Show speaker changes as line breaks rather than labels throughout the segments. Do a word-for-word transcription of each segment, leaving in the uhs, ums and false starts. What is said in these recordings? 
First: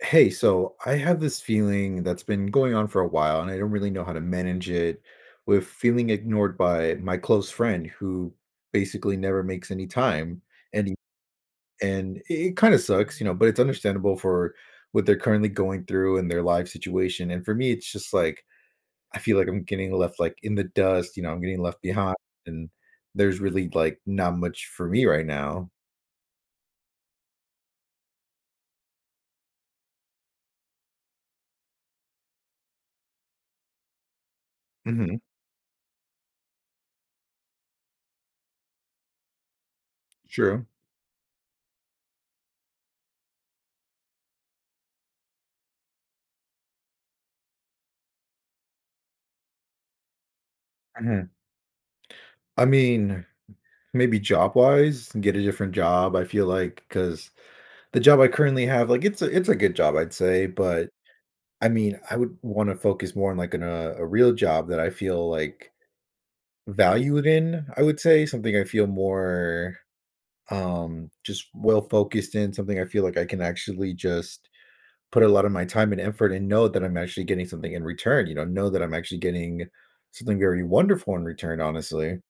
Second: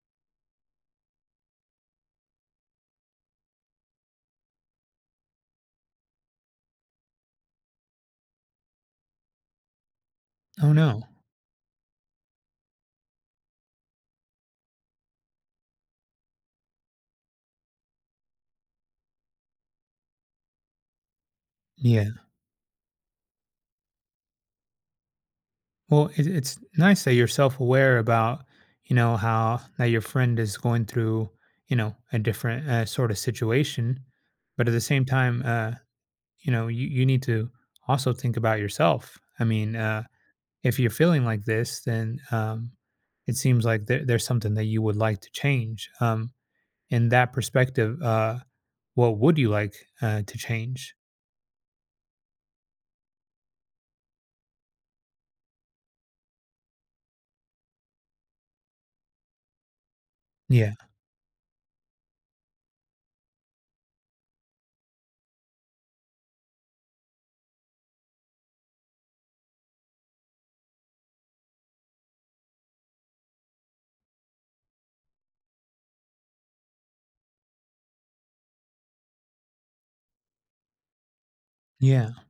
Hey, so I have this feeling that's been going on for a while, and I don't really know how to manage it with feeling ignored by my close friend who basically never makes any time.
Oh,
And he-
no.
and it kind of sucks, you know, but it's understandable for what they're currently going through and their life situation. And for me, it's just like I feel like I'm getting left like in the dust, you know, I'm getting left
Yeah.
behind, and there's really like not much for me right now.
Well, it, it's nice that you're self aware about, you know, how that your friend is going through, you know, a different uh, sort of situation. But at the same
Hmm.
time, uh, you know, you, you need to also think about yourself. I mean, uh,
True.
if you're feeling like this, then um, it seems like there, there's something that you would like to change. Um, in that perspective, uh, what would you like uh, to change?
Mhm. I mean, maybe job wise and get a different job, I feel like because the job I currently have, like it's a it's a good job, I'd say,
Yeah.
but I mean, I would wanna focus more on like an, uh, a real job that I feel like valued in, I would say, something I feel more, um, just well focused in, something I feel like I can actually just put a lot of my time and effort and know that I'm actually getting something in return, you know, know that I'm actually getting something very wonderful in return,
Yeah.
honestly.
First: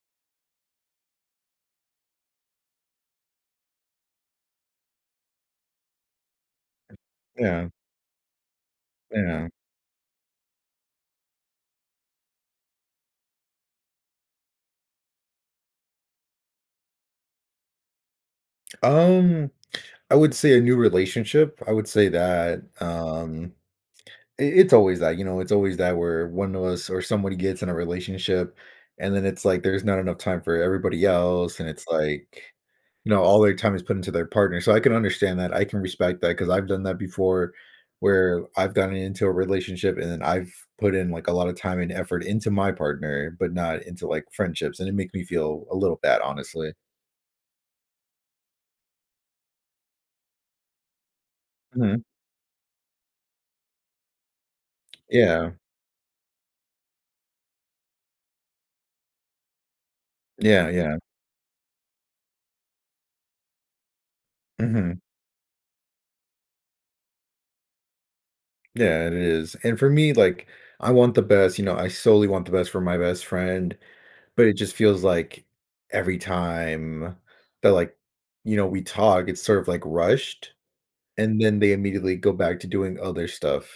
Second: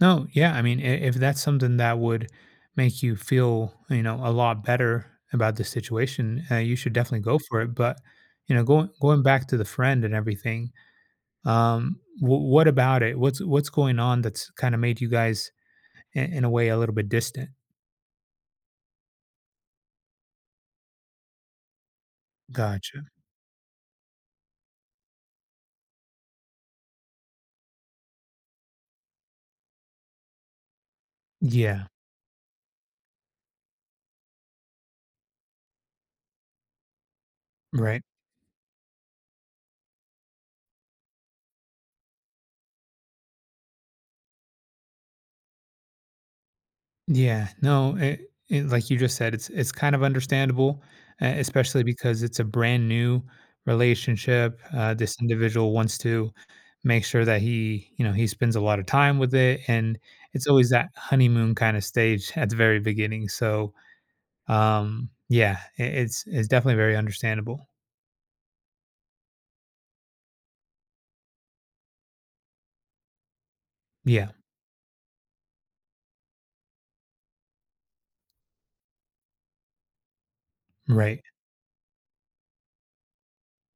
No, yeah, I mean, I if that's something that would make you feel, you know, a lot better about the situation, uh, you should definitely go for
Yeah,
it. But, you know, going going
yeah.
back to the friend and everything, um, wh- what about it? What's what's going on that's kind of made you guys, in, in a way, a little bit distant?
Um, I would say a new relationship. I would say that,
Gotcha.
um, I it's always that, you know, it's always that where one of us or somebody gets in a relationship, and then it's like there's not enough time for everybody else, and it's
Yeah.
like, you know, all their time is put into their partner, so I can understand that, I can respect that because 'cause I've done that before
Right.
where I've gotten into a relationship and then I've put in, like, a lot of time and effort into my partner, but not into, like, friendships, and it makes me feel a little bad, honestly.
Yeah, no, it, it, like you just said, it's it's kind of understandable, uh, especially
Mhm.
because it's a brand new relationship. Uh, this
Yeah.
individual wants to make sure that he, you know, he spends a lot of time with it, and it's
Yeah,
always that
yeah.
honeymoon kind of stage at the very beginning. So,
Mhm.
um, yeah, it, it's it's definitely very understandable.
Yeah, it is. And for me, like, I want the best, you know, I solely want the best for my best friend,
Yeah,
but it just feels like every time that, like, you know, we talk, it's sort of like rushed,
right.
and then they immediately go back to doing other stuff.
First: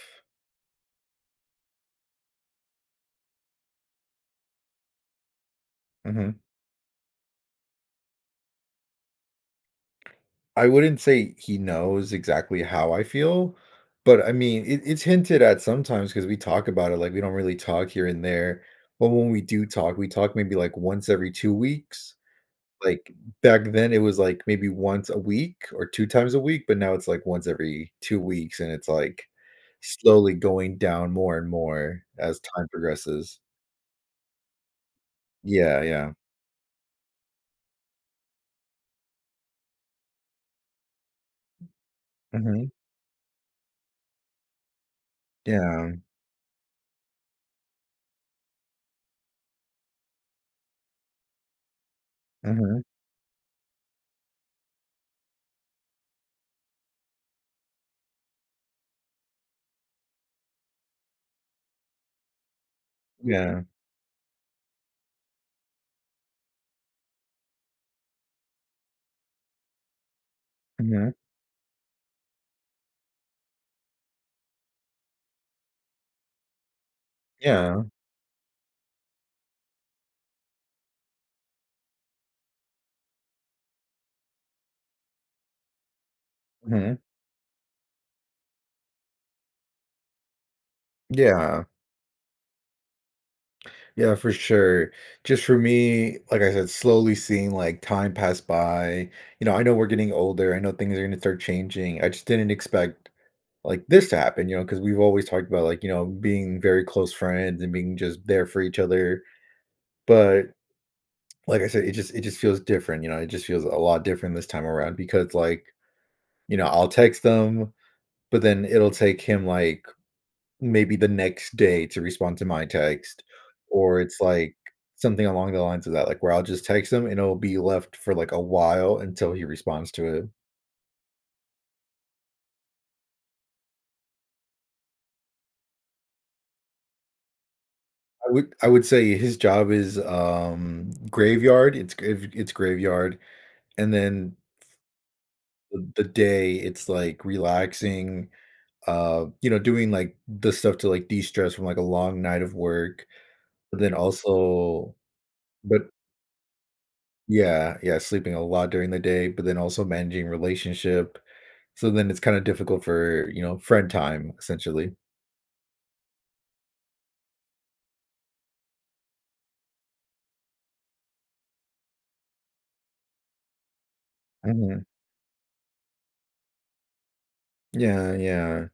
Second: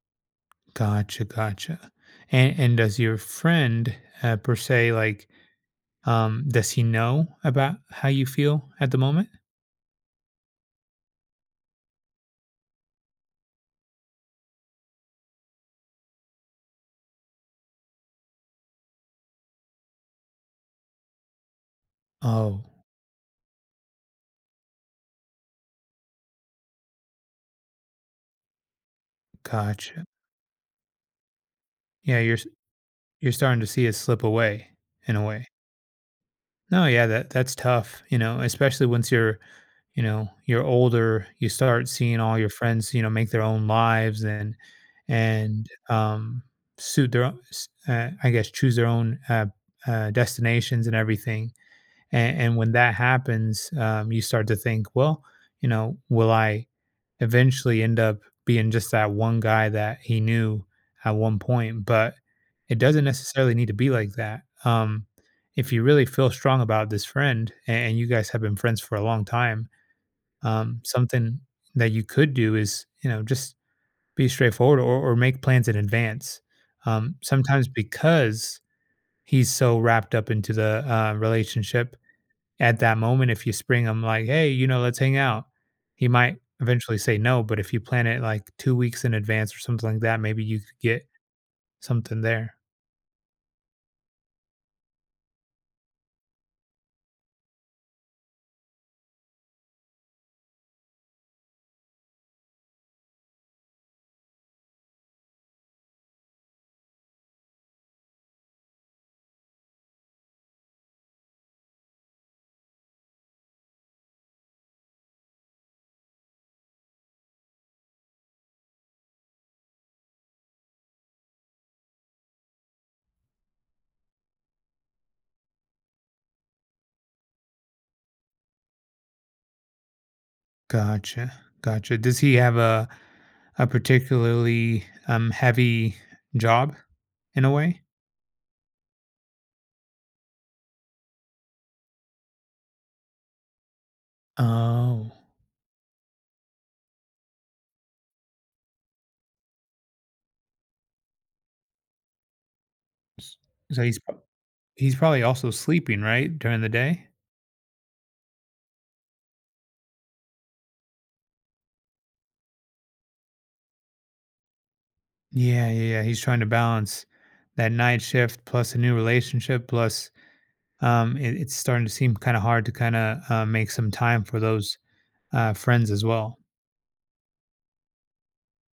Gotcha, gotcha. And and does your friend uh, per se like?
Hmm.
Um, does he know about how you feel at the moment?
I wouldn't say he knows exactly how I feel, but I mean, it, it's hinted at sometimes because we talk about it, like, we don't really talk here and there. But when we do talk, we talk maybe like once every two weeks.
Oh,
Like, back then, it was, like, maybe once a week or two times a week, but now it's, like, once every two weeks, and it's, like,
gotcha.
slowly going down more and more
Yeah, you're
as
s-
time
you're
progresses.
starting to see it slip away in a way.
Yeah, yeah.
No, yeah, that that's tough, you know, especially once you're, you know, you're older, you start seeing all your
Mhm.
friends, you know, make their own lives and and
Yeah.
um suit their own, s- uh, I guess choose their own uh, uh destinations and everything. And and when
Mhm.
that happens, um you start to think, well, you know, will I eventually end up being just that one guy that he knew at one point, but it doesn't necessarily
Yeah.
need to be like that. Um, if you really feel strong about this friend and and you guys have been friends for a long time, um,
Mhm.
something that you could do is, you know, just be straightforward or, or make plans in advance. Um, sometimes
Yeah.
because he's so wrapped up into the uh, relationship, at that moment, if you spring him like, "Hey, you know, let's hang out," he might
Mhm.
eventually say no, but if you plan it like two weeks in advance or something like that, maybe you could get
Yeah.
something there.
Yeah, for sure. Just for me, like I said, slowly seeing, like, time pass by, you know, I know we're getting older, I know things are gonna start changing, I just didn't expect like this to happen, you know, because we've always talked about like, you know, being very close friends and being just there for each other. But like I said, it just it just feels different, you know, it just feels a lot different this time around because like, you know, I'll text them, but then it'll take him like maybe the next day to respond to my text. Or it's like something along the lines of that, like where I'll just text him and it'll be left for like a while until he responds to it.
Gotcha, gotcha. Does he have a a particularly, um, heavy job in a way?
I would I would say his job is um graveyard. It's gra- it's graveyard. And then
Oh,
the the day, it's, like, relaxing, uh, you know, doing, like, the stuff to, like, de-stress from, like, a long night of work,
s
but
so
then
he's prob
also
he's probably also
but
sleeping, right, during the day?
yeah, yeah, sleeping a lot during the day, but then also managing relationship. So then it's kinda difficult for, you know, friend time, essentially.
Yeah, yeah, yeah, he's trying to balance that night shift plus a new relationship plus um, it, it's starting to seem kind of hard to kind of uh, make some time for those
Mhm.
uh, friends as well.
Yeah, yeah.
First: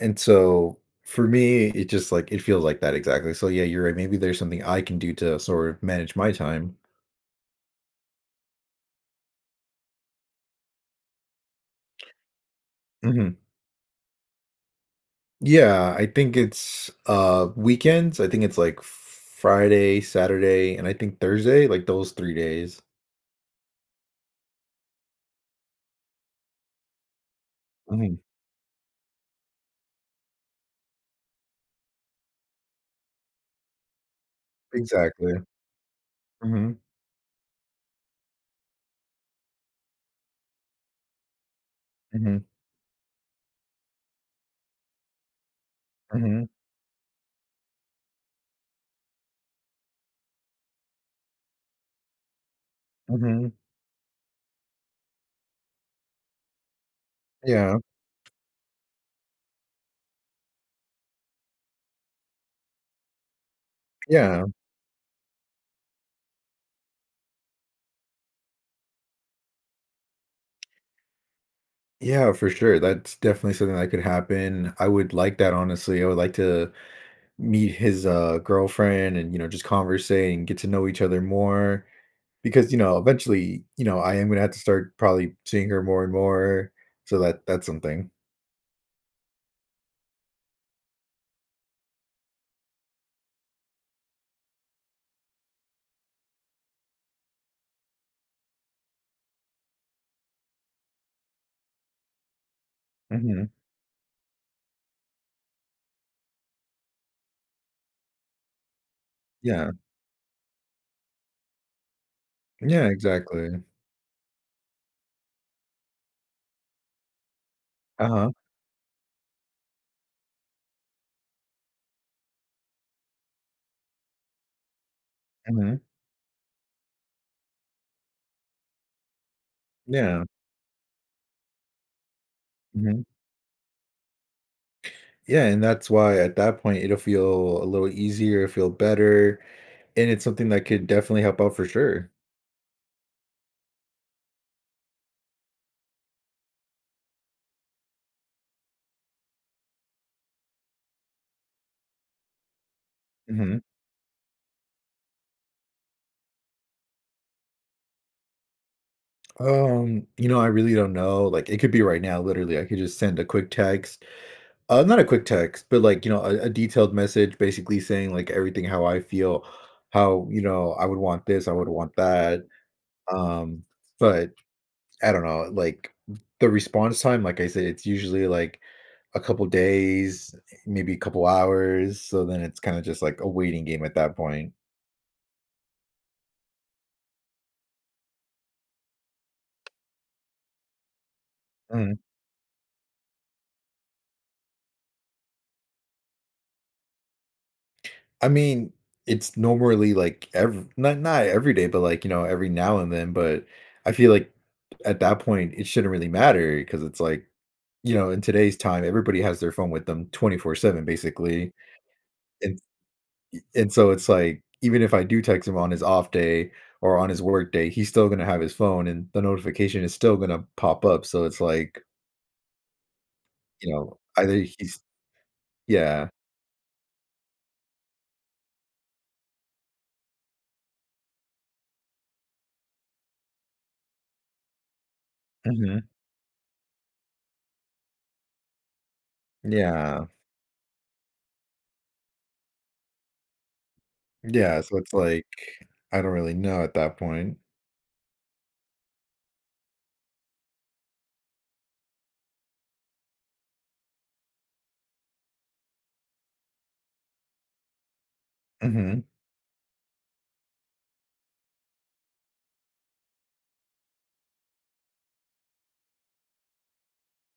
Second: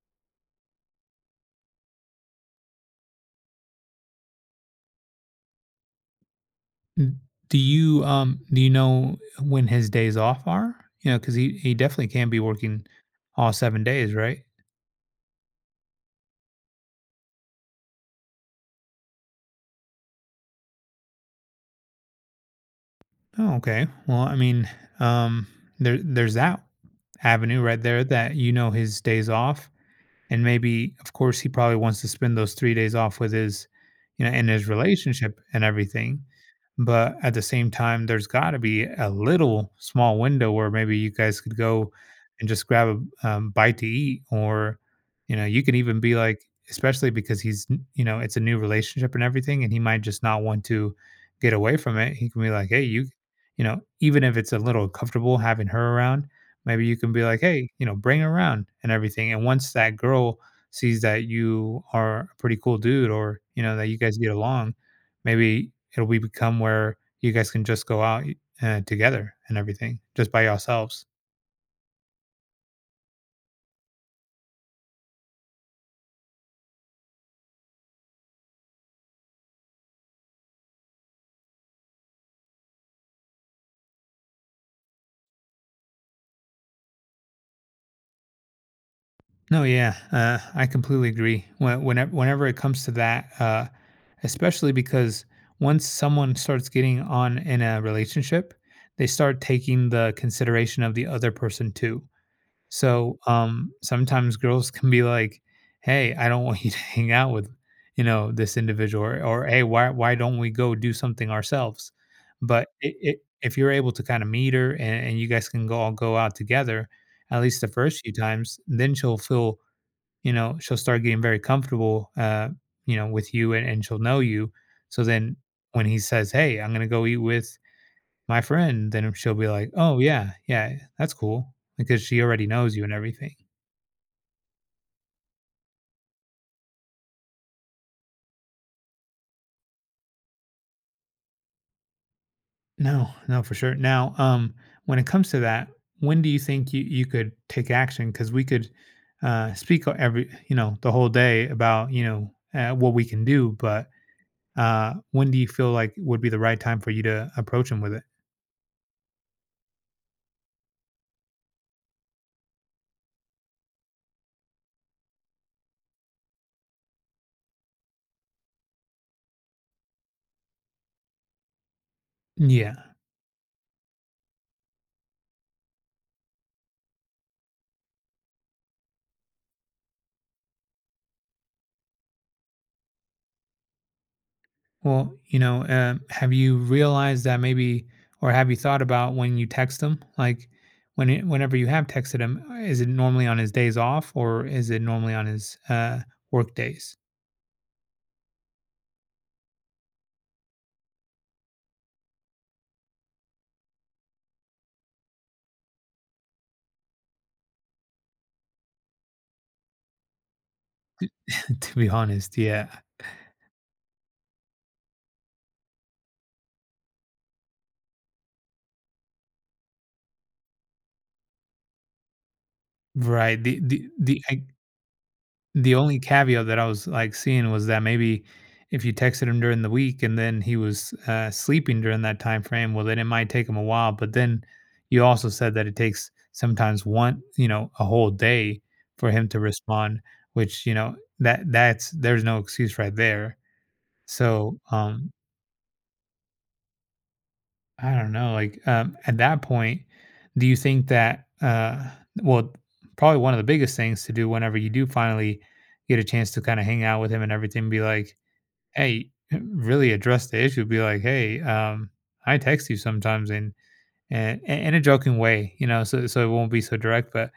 And so, for me, it just, like it feels like that exactly. So, yeah, you're right, maybe there's something I can do to sort of manage my time.
N- Do you um do you know when his days off are? You know, because he he definitely can be working
Mhm.
all seven days, right?
Yeah, I think it's, uh, weekends, I think it's, like, Friday, Saturday, and I think Thursday, like, those three days.
Oh, okay. Well, I mean, um, there there's that avenue right there
Mhm.
that you know his days off. And maybe of course he probably wants to spend those three days off with his you know, in his
Exactly.
relationship and everything.
Mhm,
But at the same time, there's gotta be a little small window where maybe you guys could go
mhm,
and just grab a, um, bite to eat or, you know, you could even be like
mhm,
especially because he's n you know, it's a new relationship and everything, and he might just not want to get away from it. He can be like, "Hey, you,"
mhm.
you know, even if it's a little uncomfortable having her around, maybe you can be like, "Hey,
Yeah,
you know, bring her around and everything." And once that girl sees that you are a pretty cool dude or, you know, that you guys get
yeah,
along, maybe it'll be become where you guys can just go out, uh, together and everything just by yourselves.
yeah, for sure, that's definitely something that could happen. I would like that, honestly, I would like to meet his, uh, girlfriend and, you know, just conversate and get to know each other more because, you know, eventually, you know, I am gonna have to start probably seeing her more and more, so that that's something.
No, yeah, uh, I completely agree. When whenever whenever it comes to that, uh, especially because once someone starts getting on in a relationship, they start taking the consideration of the other person too. So,
Mhm,
um, sometimes girls can be like, "Hey, I don't want you to hang out with, you know, this individual," or, or "Hey,
yeah.
why why don't we go do something ourselves?" But
Yeah,
it, it, if
exactly.
you're able to kind of meet her and, and you guys can go all go out together, at least the first few
Uh-huh,
times, then she'll feel, you know, she'll start getting very comfortable, uh, you know, with you and, and she'll know you. So then
mhm,
when he says, "Hey, I'm gonna go eat with my friend," then she'll be like, "Oh
yeah,
yeah, yeah, that's cool," because she already knows you and
mhm.
everything.
Yeah, and that's why at that point, it'll feel a little easier, feel better, and it's something that could definitely help out for sure.
No, no, for sure. Now, um, when it comes to that, when do you think you, you could take action? Because we could uh, speak o- every, you know, the whole day about, you know, uh, what we can do,
Mhm.
but uh, when do you feel like would be the right time for you to approach them with it?
Um, you know, I really don't know, like, it could be right now, literally, I could just send a quick text uh, not a quick text, but, like, you know, a a detailed message basically saying, like, everything how I feel, how, you know, I would want this, I would want that,
Yeah.
um, but I don't know, like, the response time, like I said, it's usually, like, a couple days, maybe a couple hours. So then it's kind of just like a waiting game at that point.
Well, you know, um, have you realized that maybe, or have you thought about when you text him? Like, when it, whenever you have
Mm.
texted him, is it normally on his days off or is it normally on his uh, work days?
I mean, it's normally like every not not every day, but like you know every now and then. But I feel like at that point it shouldn't really matter because it's like you know in today's time everybody has their phone with them twenty four seven basically,
To be honest,
and
yeah.
and so it's like even if I do text him on his off day or on his work day, he's still gonna have his phone and the notification is still gonna pop up. So it's like
Right. The
you
the
know
the
either
I
he's
the only
Yeah.
caveat that I was, like, seeing was that maybe if you texted him during the week and then he was, uh, sleeping during that time frame, well, then it might take him a while, but then you also said that it
Mhm.
takes sometimes one you know, a whole day for him to respond,
Yeah.
which, you know, that that's there's no excuse right there.
Yeah,
So,
so it's
um
like, I don't really know at that point.
I don't know, like, um, at that point, do you think that, uh well, probably one of the biggest things to do whenever you do finally get a chance to kinda hang out with him and everything, be like,
Mhm.
"Hey," really address the issue, be like, "Hey, um, I text you sometimes and and in a joking way, you know, so so it won't be so direct. But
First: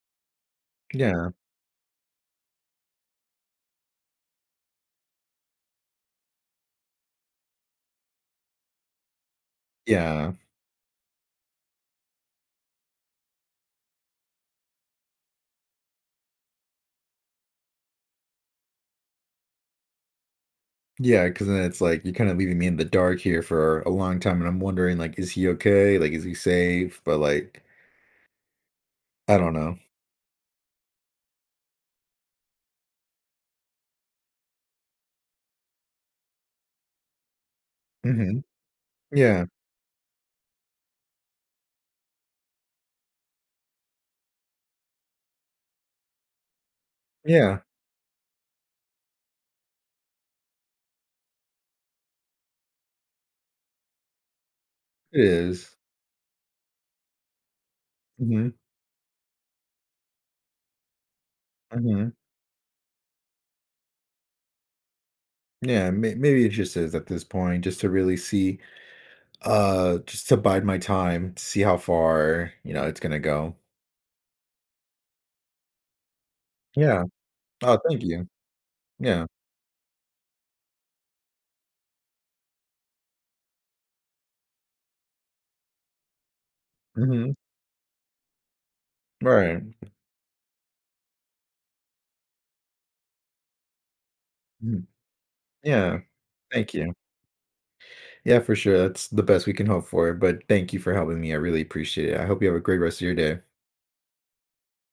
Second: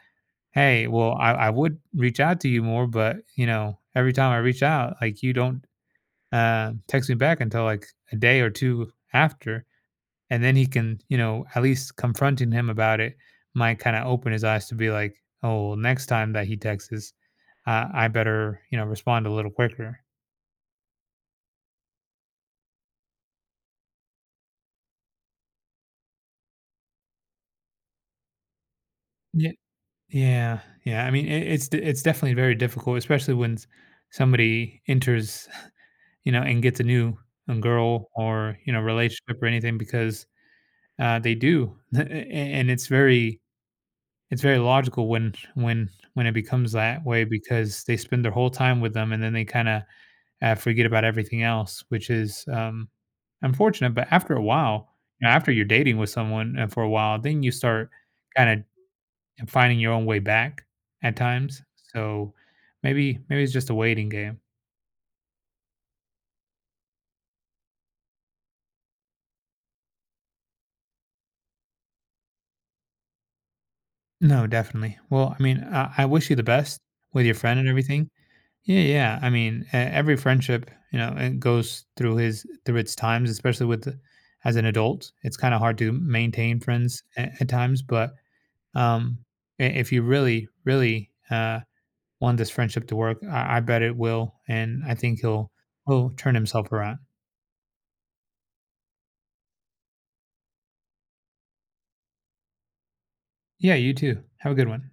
hey, well,
Yeah.
I I would reach out to you more, but, you know, every time I reach out, like, you don't, uh, text me back until, like, a day or two after."
Yeah.
And then he can, you know, at least confronting him about it might kind of open his eyes to be like, oh, well, next time that he texts us, uh, I better, you know, respond a little quicker.
Because then it's like, you're kinda leaving me in the dark here for a long time, and I'm wondering, like, is he okay? Like, is he safe? But, like, I
Yeah,
don't know.
yeah, yeah. I mean, it, it's d- it's definitely very difficult, especially when s- somebody enters, you know, and gets a new um, girl
Mhm.
or you know relationship
Yeah.
or anything because uh, they do, and it's very it's very logical when when when it becomes that way
Yeah.
because they spend their whole time with them and then they kind of uh, forget about everything else, which is um, unfortunate. But after a while,
It
you know, after you're
is.
dating with someone uh, for a while, then you start
Mhm.
kind of finding your own way back at times.
Mhm.
So maybe maybe it's just a waiting game.
Yeah, may maybe it just is at this point just to really see, uh, just to bide my time, see how far, you know, it's gonna go.
No, definitely. Well, I mean, I, I wish you the best
Yeah.
with your friend and
Oh, thank
everything.
you.
Yeah, yeah.
Yeah.
I mean, e- every friendship, you know, it goes through his through its times, especially with the- as an adult. It's kind of hard to maintain friends
Mhm.
at, at times, but um,
Right.
i- if you really, really uh, want this friendship to work, I, I bet it will, and
Mm.
I think he'll
Yeah,
he'll turn himself
thank you.
around.
Yeah, for sure. That's the best we can hope for, but thank you for helping me. I really appreciate it. I hope you have a great rest of your day.
Yeah, you too. Have a good one.